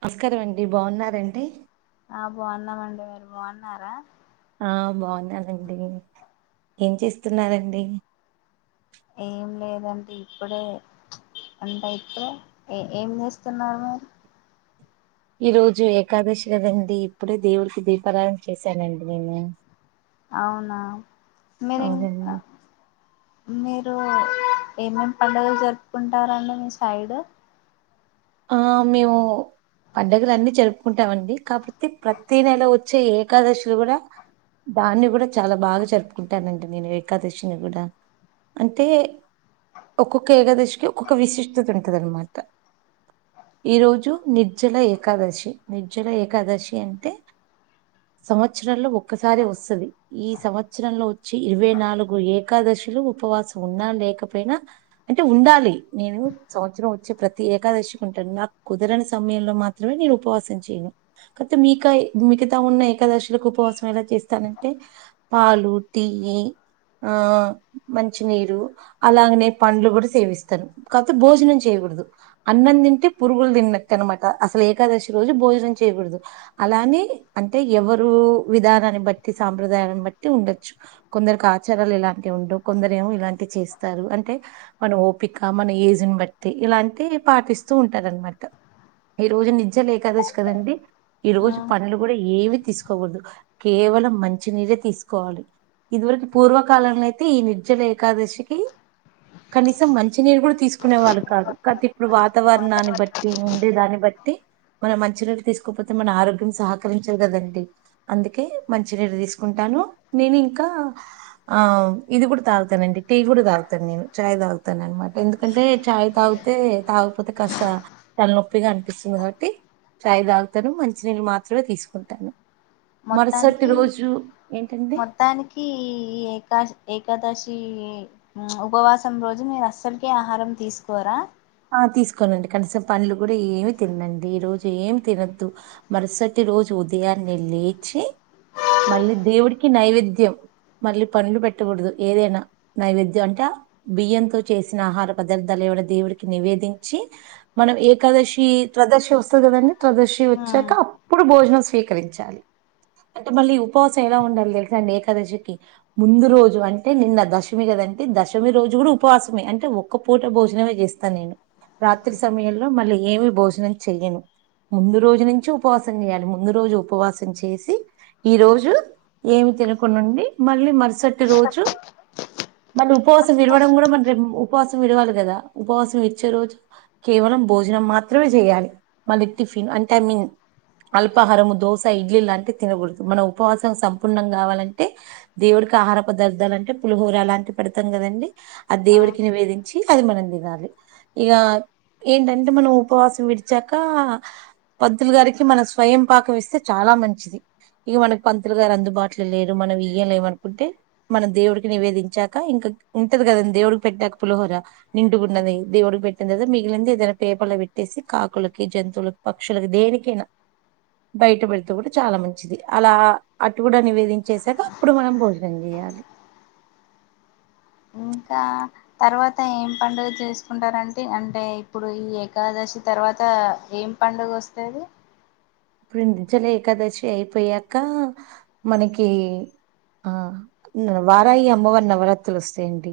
నమస్కారం అండి బాగున్నారండి. ఆ బాగున్నామండి మీరు బాగున్నారా. ఆ బావున్నానండి ఏంచేస్తున్నారండి. ఏం లేదండి ఇప్పుడే వంటయితే ఏ ఏం చేస్తున్నారు మీరు? ఈరోజు ఏకాదశి గదండి, ఇప్పుడే దేవుడికి దీపారాధన చేశానండి. నేను అవునా మీరు ఇంకా. అవునండి మీరు ఏమేమి పండుగలు జరుపుకుంటారండి మీ సైడు. ఆ మేము పడుగలు అన్ని జరుపుకుంటామండి. కాపోతే ప్రతి నెల వచ్చే ఏకాదశి కూడా, దాన్ని కూడా చాలా బాగా జరుపుకుంటానండి, నేను ఏకాదశిని కూడా. అంటే ఒక్కొక్క ఏకాదశికి ఒక్కొక్క విశిష్టత ఉంటది అన్నమాట. ఈరోజు నిర్జల ఏకాదశి నిర్జల ఏకాదశి అంటే? సంవత్సరంలో ఒక్కసారి వస్తది, ఈ సంవత్సరంలో వచ్చి ఇరవై నాలుగు ఏకాద. శిలో ఉపవాసం ఉన్నా, లేకపోయినా అంటే ఉండాలి. నేను సంవత్సరం వచ్చే ప్రతి ఏకాదశి. కుంటాను. నాకు కుదరని సమయంలో మాత్రమే నేను ఉపవాసం చేయను, కాపోతే మీకై మిగతా ఉన్నయి. ఏకాదశులకు ఉపవాసం ఎలా చేస్తానంటే పాలు, టియ్యి. ఆ మంచినీరు అలాగనే, పండ్లు కూడా సేవిస్తాను. కాకపోతే భోజనం చేయ. [unintelligible] కుడదు అన్నందిన్ టె పురుగులు తిన్నట్టు అనమాట. అసలు ఏకాదశి రోజు భోజనం చేయకూడదు, అలాని అంటే ఎవర్. రు. విధానాన్ని బట్టి సాంప్రదాయాన్ని బట్టి. ఉండొచ్చు కొందరకు ఆచారాలు ఏలాంటివి ఉండవు కొందరే. రెమో ఇలాంటి చేస్తారు. అంటే మన ఓపిక, మన ఏజ్ బట్టి ఇలాంటి పాటిస్. స్తూ ఉంటారనమాట ఈరోజు నిజ్జల ఏకాదశి కదండి, ఆ ఈరోజు పండ్లు కూడా ఏవి తీసుకోకూడదు కేవ. వలం మంచినీరే తీసుకోవాలి. ఇదివరకు పూర్వకాలంలో అయితే ఈ నిర్జల ఏకాదశికి. కనీసం మంచినీరు కూడా తీసుకునే వాళ్ళు కాదు కాతే ఇప్పుడు వా. తవరణాన్ని బట్టి ఉండే దాన్ని బట్టి. మనం మంచినీరు తీసుకోపోతే మన ఆరోగ్యం సహకరించదు కదండి, అందుకే మంచినీరు తీసుకుం. టాను నేను ఇంకా ఆ ఇది కూడా తాగుతానండి, టీ కూడా తాగుతాను నేను చాయ్ తాగ్. తాగుతాననమాట ఎందుకంటే చాయ్ తాగితే తాగు. కాకపోతే కాస్త తలనొప్పిగా అనిపిస్తుంది కాబట్టి. చాయ్ తాగుతాను మంచినీళ్ళు మాత్రమే తీసుకుంటాను మరుసటి మొత్తానికి, రోజు ఏంటంటే మొత్తానికి ఈ ఏకా, ఏకాదశి. ఈ ఉపవాసం రోజు మీరు అస్సలకే ఆహారం తీసుకోరా? ఆ తీసుకోనండి కనిసం పల్లు కూడా ఏమి తినండి ఈ రోజు ఏమి తినద్దు మరుసటి రోజు ఉదయాన్నే లేచి మళ్ళీ దేవుడికి నైవేద్యం మళ్ళీ పండ్లు పెట్టకూడదు ఏదైనా నైవేద్యం అంటే బియ్యంతో చేసిన ఆహార పదార్థాలు డు దేవుడు నివేదించి మనం ఏకాదశి త్రదర్శి వస్తుంది కదండి త్రదశి ఆ వచ్చాక అప్పుడు ఇప్పుడు భోజనం స్వీకరించాలి అంటే మళ్ళీ ఉపవాసం ఎలా ఉండాలి తెలిసండి ఏకాదశికి ముందు రోజు అంటే నిన్న దశమి కద అంటే దశమి రోజు కూడా ఉపవాసమే అంటే ఒక్క పూట భోజనమే చేస్త నేను రాత్రి సమయంలో మళ్ళీ ఏమి భోజనం చెయ్యను ముందు రోజు నుంచి ఉపవాసం చేయాలి ముందు రోజు ఉపవాసం చేసి ఈ రోజు ఏమి తినకునుండి మళ్ళీ మరుసటి రోజు మళ్ళీ ఉపవాసం విడవడం కూడా మన ఉపవాసం విడవాలి కదా ఉపవాసం ఇచ్చే రోజు కేవలం భోజనం మాత్రమే చేయాలి మళ్ళీ టిఫిన్ అంటే ఐ మీన్ అల్పాహారంము దోస ఇడ్లీ లాంటివి తినకూడదు మన ఉపవాసం సంపూర్ణం కావాలంటే దేవు ఆహార పదార్థాలు అంటే పులిహోర అలాంటి పెడతాం కదండి అది ఆ దేవుడికి నివేదించి అది మనం తినాలి ఇగ ఏంటంటే మనం ఉపవాసం విడిచాక పద్దులు గారికి మన స్వయం పాకం ఇస్తే చాలా చా మంచిది ఇగ మనకి పంతులు గారు అందుబాటులో లేరు మన వియ్యలేమనుకుంటే మనం దేవుడికి నివేదించాక ఇంక ఉంటది కదాం దేవుడికి పెట్టాక పులహోర నిం డుగా ఉన్నది దేవుడుకి పెట్టింది మిగిలింది ఏదైనా పేపర్లో పెట్టేసి కాకులకి జంతువులకి పక్షులకి దేనికి బయట పెడితే కూడా చాలా మంచిది అలా అటు కూడా నివేదించేసాక అప్పుడు మనం భోజనం చేయాలి ఇంకా తర్వాత ఏం పండుగ చేసుకుంటారంటే అంటే ఇప్పుడు ఈ ఏకాదశి వచ్చి తర్వాత ఏం పండుగ వస్తది ఇప్పుడు నించలు ఏకాదశి అయిపోయాక మనకి ఆ వారాయి అమ్మవారి నవరాత్రులు వస్తాయండి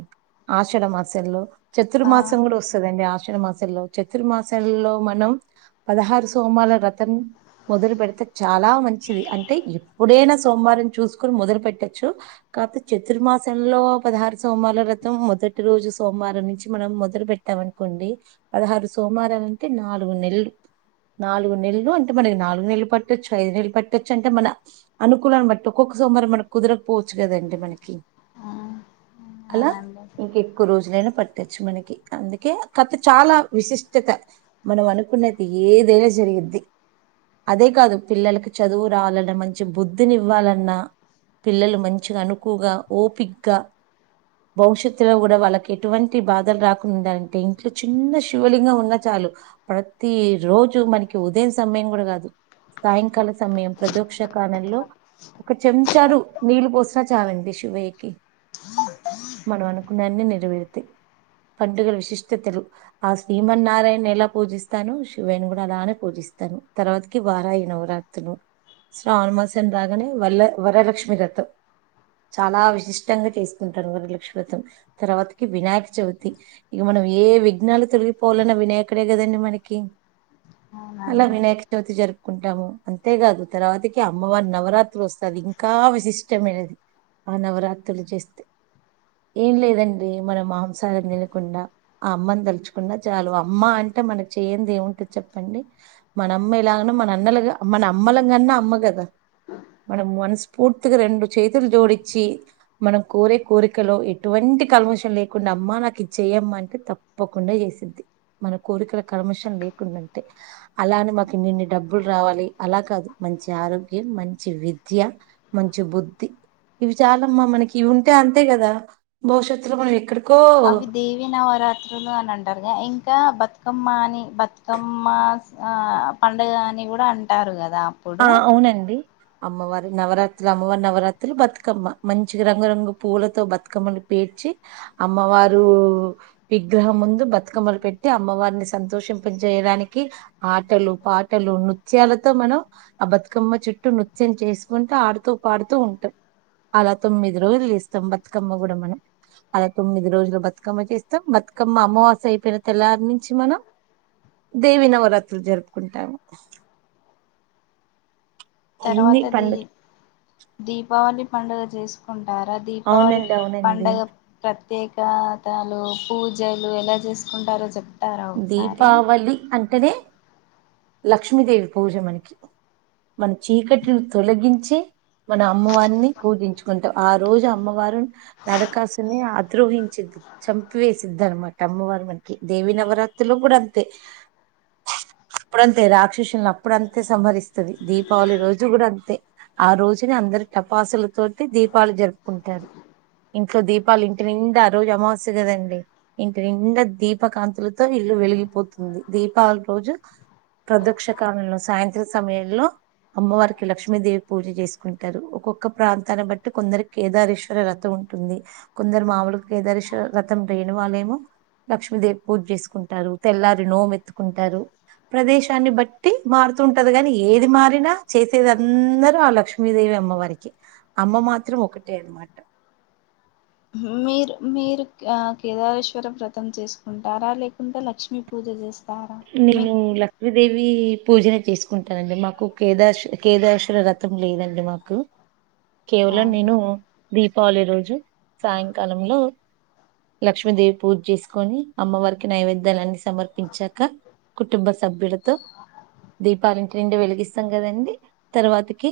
ఆషాఢ మాసంలో చతుర్ ఆ మాసం కూడా వస్తుదండి ఆస్ మాసంలో చతుర్మాసల్లో మనం పదహారు సోమాల రతం మొదలు పెడితే చాలా మంచిది అంటే ఎప్పుడైనా సోమవారం చూసుకోని మొదలు పెట్టొచ్చు కాపతే చతుర్మాసంలో పదహారు సోమవార రథం మొదటి రోజు సోమవారం నుంచి మనం మొదలు పెట్టాము అనుకోండి పదహారు సోమారాలు అంటే నాలుగు నెల్లు నాలుగు నెల్లు అంటే మనకి నాలుగు ఆరు నెలలు పట్టొచ్చు ఐదు నెలలు పట్టచ్చు అంటే మన అనుకూలాన్ని బట్టి ఒక్కొక్క సోమవారం మనకుదరకపోవచ్చు కదండి మనకి ఆ అలా అవునండి ఇంక ఎక్కువ రోజులైనా పట్టొచ్చు మనకి అందుకే కాకపోతే చాలా విశిష్టత మనం అనుకున్నది ఏదైనా జరిగిద్ది అదే కాదు పిల్లలలకు చదువు రావాలన్న మంచి బుద్ధిని ఇవ్వాలన్నా పిల్లలు మంచిగా అనుకుగా ఓపిగగా భవిష్యత్తులో కూడా వాళ్ళకి ఎటువంటి బాధలు రాకుండా ఉండాలంటే ఇంట్లో చిన్న శివలింగం ఉన్న చాల ప్రతి రోజు మనకి ఉదయం సమయం కూడా కాదు సాయంకాల సమయం ప్రదోక్ష కాలంలో ఒక చెంచారు నీళ్లు పోసిన చాలండి శివయ్యకి మనం అనుకున్నయన్ని నెరవేర్తయి పండుగల విశిష్టతలు ఆ శ్రీమన్నారాయణ ఎలా పూజిస్తాను శివయని కూడా అలానే పూజిస్తాను ఇస్తాను తర్వాత వారాయి నవరాత్రుల శ్రావణ మాసం రాగానే వల్ల వరలక్ష్మి వ్రతం చాలా విశిష్టంగా చేసుకుంటారు మారు లక్ష్మతం తర్వాతకి వినాయక చవితి ఇక మ వ ఏ విఘ్నాలు తొలగిపోవాలన్నా వినాయకుడే కదండి మనకి అవునండి తు జరుపుకుంటాము. అంతేగాదు తర్వాతకి అమ్మవారి నవరాత్రి వస్తది ఇంకా విశిష్టమైనది. ఆ నవరాత్రులు చేస్తే ఏం లేదండి. మనం మాంసాహర్ నిలకుండా ఆ అమ్మను దల్చుకున్నా చాలు అమ్మ అన్ టే మనక్ చేయంది ఏముంటది చెప్పండి. మన్ నమ్మ ఎలాగానో మన అన్నలగ్ మన అమ్మలన్ గాన్నా అమ్మ గదా. మనం మనస్ఫూర్తిగా రెండు చేతులు జోడించి మనం కోరే కోరికలో ఎటువంట్ టి కలమోషన్ లేకుండా అమ్మా నాకు ఇది చ చేయమ్మా అంటే తప్పకుండా ఏసింది. మన కోరికల కర్మషన్ లేకుండా అంటే అలాన్ మక్ కీన్ ఇన్ని డబ్బులు రావాలి. అలా కాదు మంచి ఆరోగ్యం మంచి విద్య మంచి బుద్ధి. ఇవి చాలమ్మా మనకి ఇవి ఉంటే అంతే గదా భవిష్యత్తులో మనం ఎక్కడక్ అవి దేవి నవరాత్రులు అని అంటారుగా ఇంకా బతు కమ్మ అని బతుకమ్మస్ ఆ పండుగ అని కూడా అంటారు గద్ ఆ అవునండి. అమ్మవారి నవరాత్రి అమ్మవారి నవరాత్రి బతుకమ్మ మంచి రంగురంగు పువ్వులతో బతుకమ్మలు పె ఏడ్చి అమ్మవారు విగ్రహం ముందు బతుకమ్మలు పెట్టి అమ్మవారిని సంతోషం ఇపున్ జేయడానికి ఆటలు పాటలు నృత్యాలతో మనవ్ ఆ బతుకమ్మ చుట్టూ నృత్యం చేసుకుంటూ ఆడుతూ పాడుతూ ఉంటామ్ అలా తొమ్మిది రోలు ఏస్తాం బతుకమ్మ గూడా మనమ్ అలా తొమ్మిది రోజులు బతుకమ్మ జేస్తాం బతుకమ్మ అమావాస్య అయిపోయిన తెల్లారి నుంచి మనం దేవి నవరాత్రులు జరుపుకుంటావు. తర్వాత దీ దీపావళి పండుగ జేసుకున్ రారా దీపావళి అవునండి అవునండి పండగ ప్రత్ తేకాతాలు పూజలు ఎలా జేసుకుంటారో జేప్ దీపావళి అంటనే లక్ష్మీదేవి పూజ మనకి మన చీకట్లను తొలగించి మన అమ్మవారిని పూజించుకుంటాం ఆ రోజు అమ్మవారు నరకాసుని ఆద్రోహించిన్ తు చంపివేసిద్ద అనమాట అమ్మవారు మనకి దేవి నవరాత్రిలో గూడా అంతే [inaudible] ప్పుడంతే రాక్షసులను అప్పుడంతే సంహరిస్తది. దీపావళి రోజు గూడా అంతే ఆ రోజునే అందరి టపాసుల తోటి దీపావళి జరుపుకుంటారు. ఇంట్లో దీపాలు ఇంటి నిండా ఆ రోజు అమావాస్య గదండి. ఇంటి నిండా దీప కాంతులతో లు వెలిగిపోతుంది. దీపావళి రోజు ప్రదక్ష కాలంలో సాయంత్ర సమయంలో అమ్మవారికి లక్ష్మీదేవి పూజ జేసుకుంటారు. ఒక్కొక్క ప్రాంతాన్నా బట్టి కొందరు కేదారేశ్వర వ్రతం ఉన్ ఉంటుంది. కొందరు మామూలుగ్ కేదరేశ్వర వ్రతం లేని వాళ్ళేమో లక్ష్మీదేవ్ పూజ్ జేసుకుంటారు. తెల్లారి నోమెంతుకుంటారు. ప్రదేశాన్ని బట్టి మారుతూ ఉంటద్ గాని ఏది మారినా చేసేది అందరూ ఆ లక్ష్మీదేవి అమ్ అమ్మ వారికి అమ్మ మాత్రం ఒకటే అనమాట. మీరు మీరు క్ ఆ కేదారేశ్వర వ్రతం చేసుకుంటారా లేకుంటే లక్ష్మీ పూజ జేస్ నేను లక్ష్మీదేవి ఇవి పూజనే చేసుకుంటానండి మాకు కేదారశ్ కేదారేశ్వర వ్రతం లేదండి మాకు కేవలం అవునా నేను దీపావళి రోజు సాయంకాలంలో లక్ష్మీదేవి పూజ జేసుకొని అమ్మవారికి నైవేద్యాలన్ని సమర్పించాక్ క కుటుంబ సభ్యడుతో దీపాల్ ఇంటి నిండా వెలిగిస్తాం కదండి. తర్వాతకి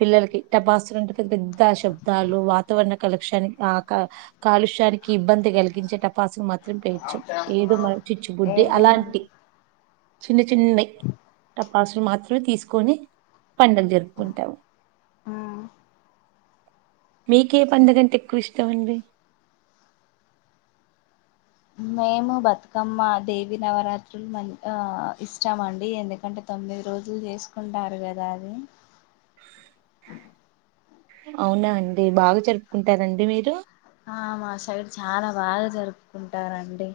పిల్లలకి టపాసులు అంటే పెద్ద పెద్ద శబ్దాలు వాతావరణ కాలక్ష్యాన్ ఆ కా కాలుష్య తరికి ఇబ్బంది గలిగించే టపాసును మాత్రం పేర్చం ఏదో మంచి చిచ్చుబుడ్డి ఏం లేదండి అలాంటి చిన్న చిన్నయ్ టపాసులు మాత్రమే తీసుకొని పండగ్ జరుపుకుంటావ్ [inaudible] మీకే పండుగంటే ఎక్కువ ఇష్టవండి. మేము బతుకమ్మ దేవి నవరాత్రులు మం ఆ ఇష్టామండి ఎందుకంటే తొమ్మిది మిది రోజులు చేసుకుంటారు కదా అదీ అవునా అండి బాగా జరుపుకుంటారా అండి మీరు ఆ మా సైడ్ చాలా బాగా జరుపుకుంటారంండి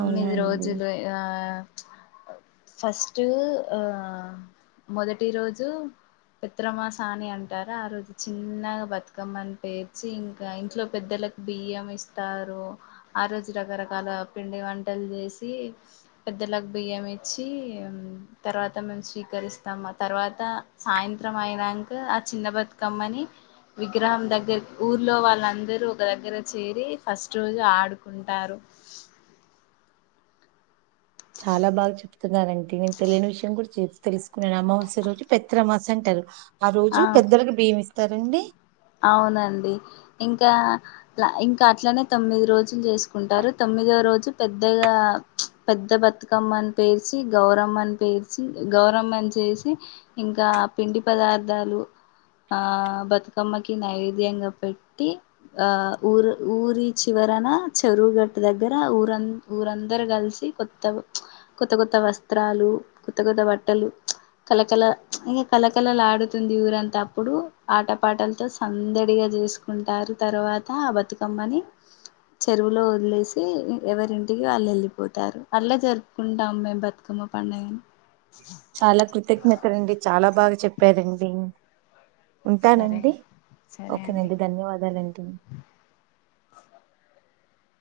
అవునా అండి రోజులు ఏ ఆ [inaudible] ఫస్ట్ ఆ మొదటి రోజు పెత్ర అమాస అని అంటారు ఆ రోజు చిన్నగా బతుకమ్మని పేర్చి ఇంకా ఇంట్లో పెద్దలకు బియ్యం ఇస్తారు. ఆ రోజు రకరకాల పిండి వంటలు జేసి పెద్దలకు బియ్యం ఇచ్చి తర్వాత మేము స్వీకరిస్తాం తర్వాత ఆ సాయంత్రం అయినాక ఆ చిన్న బతుకమ్మని విగ్రహం దగ్గర ఊర్లో వాళ్ళందరు ఒక దగ్గర చేరి ఫస్ట్ రోజు ఆడుకుంటారు చాలా బాగా చెప్ స్తున్నారండి నేను తెలియని విషయం కూడా చెప్ తెలుసుకున్నాను అమావాస్య రోజు పెత్తర అమావాస్య అంటారు ఆ రోజు పెద్దలకి బియ్యం ఇస్తారండి అవునండి ఇంకా ఇంకా అట్లనే తొమ్మిది రోజులు చేసుకుంటారు తొమ్మిది తొమ్మిదో రోజు పెద్దగా పెద్ద బతుకమ్మనీ పేర్చి గౌరమ్మని పేర్చి గౌరమ్మని చేసి ఇంకా ఆ పిండి పదార్థాలు ఆ బతు కమ్మకి నైవేద్యంగా పెట్టి ఆ ఊరు ఊరి చివరన చెరువుగట్టు దగ్గర ఊరం ఊరందరూ కలిసి కొత్త కొత్త కొత్త వస్త్రాలు కొత్త కొత్త బట్టలు కలకల ఇంకా కలకళలు ఆడుతుంది ఊరంతా అప్పుడు ఆట పాటలతో సందడిగా చేసుకుంటారు. తర్వాత ఆ బతుకమ్మని చెరువులో వదిలేసి ఎవరింటికి వాళ్ళు వెళ్ళిపోతారు అట్లా జరుపుకుంటాం మేము బతుక మ పండగను చాలా కృతజ్ఞత రండి చాలా బాగా చెప్పారండి సరే ఉంటానండి సరే అండి ఓకేనండి ధన్యవాదాలండి.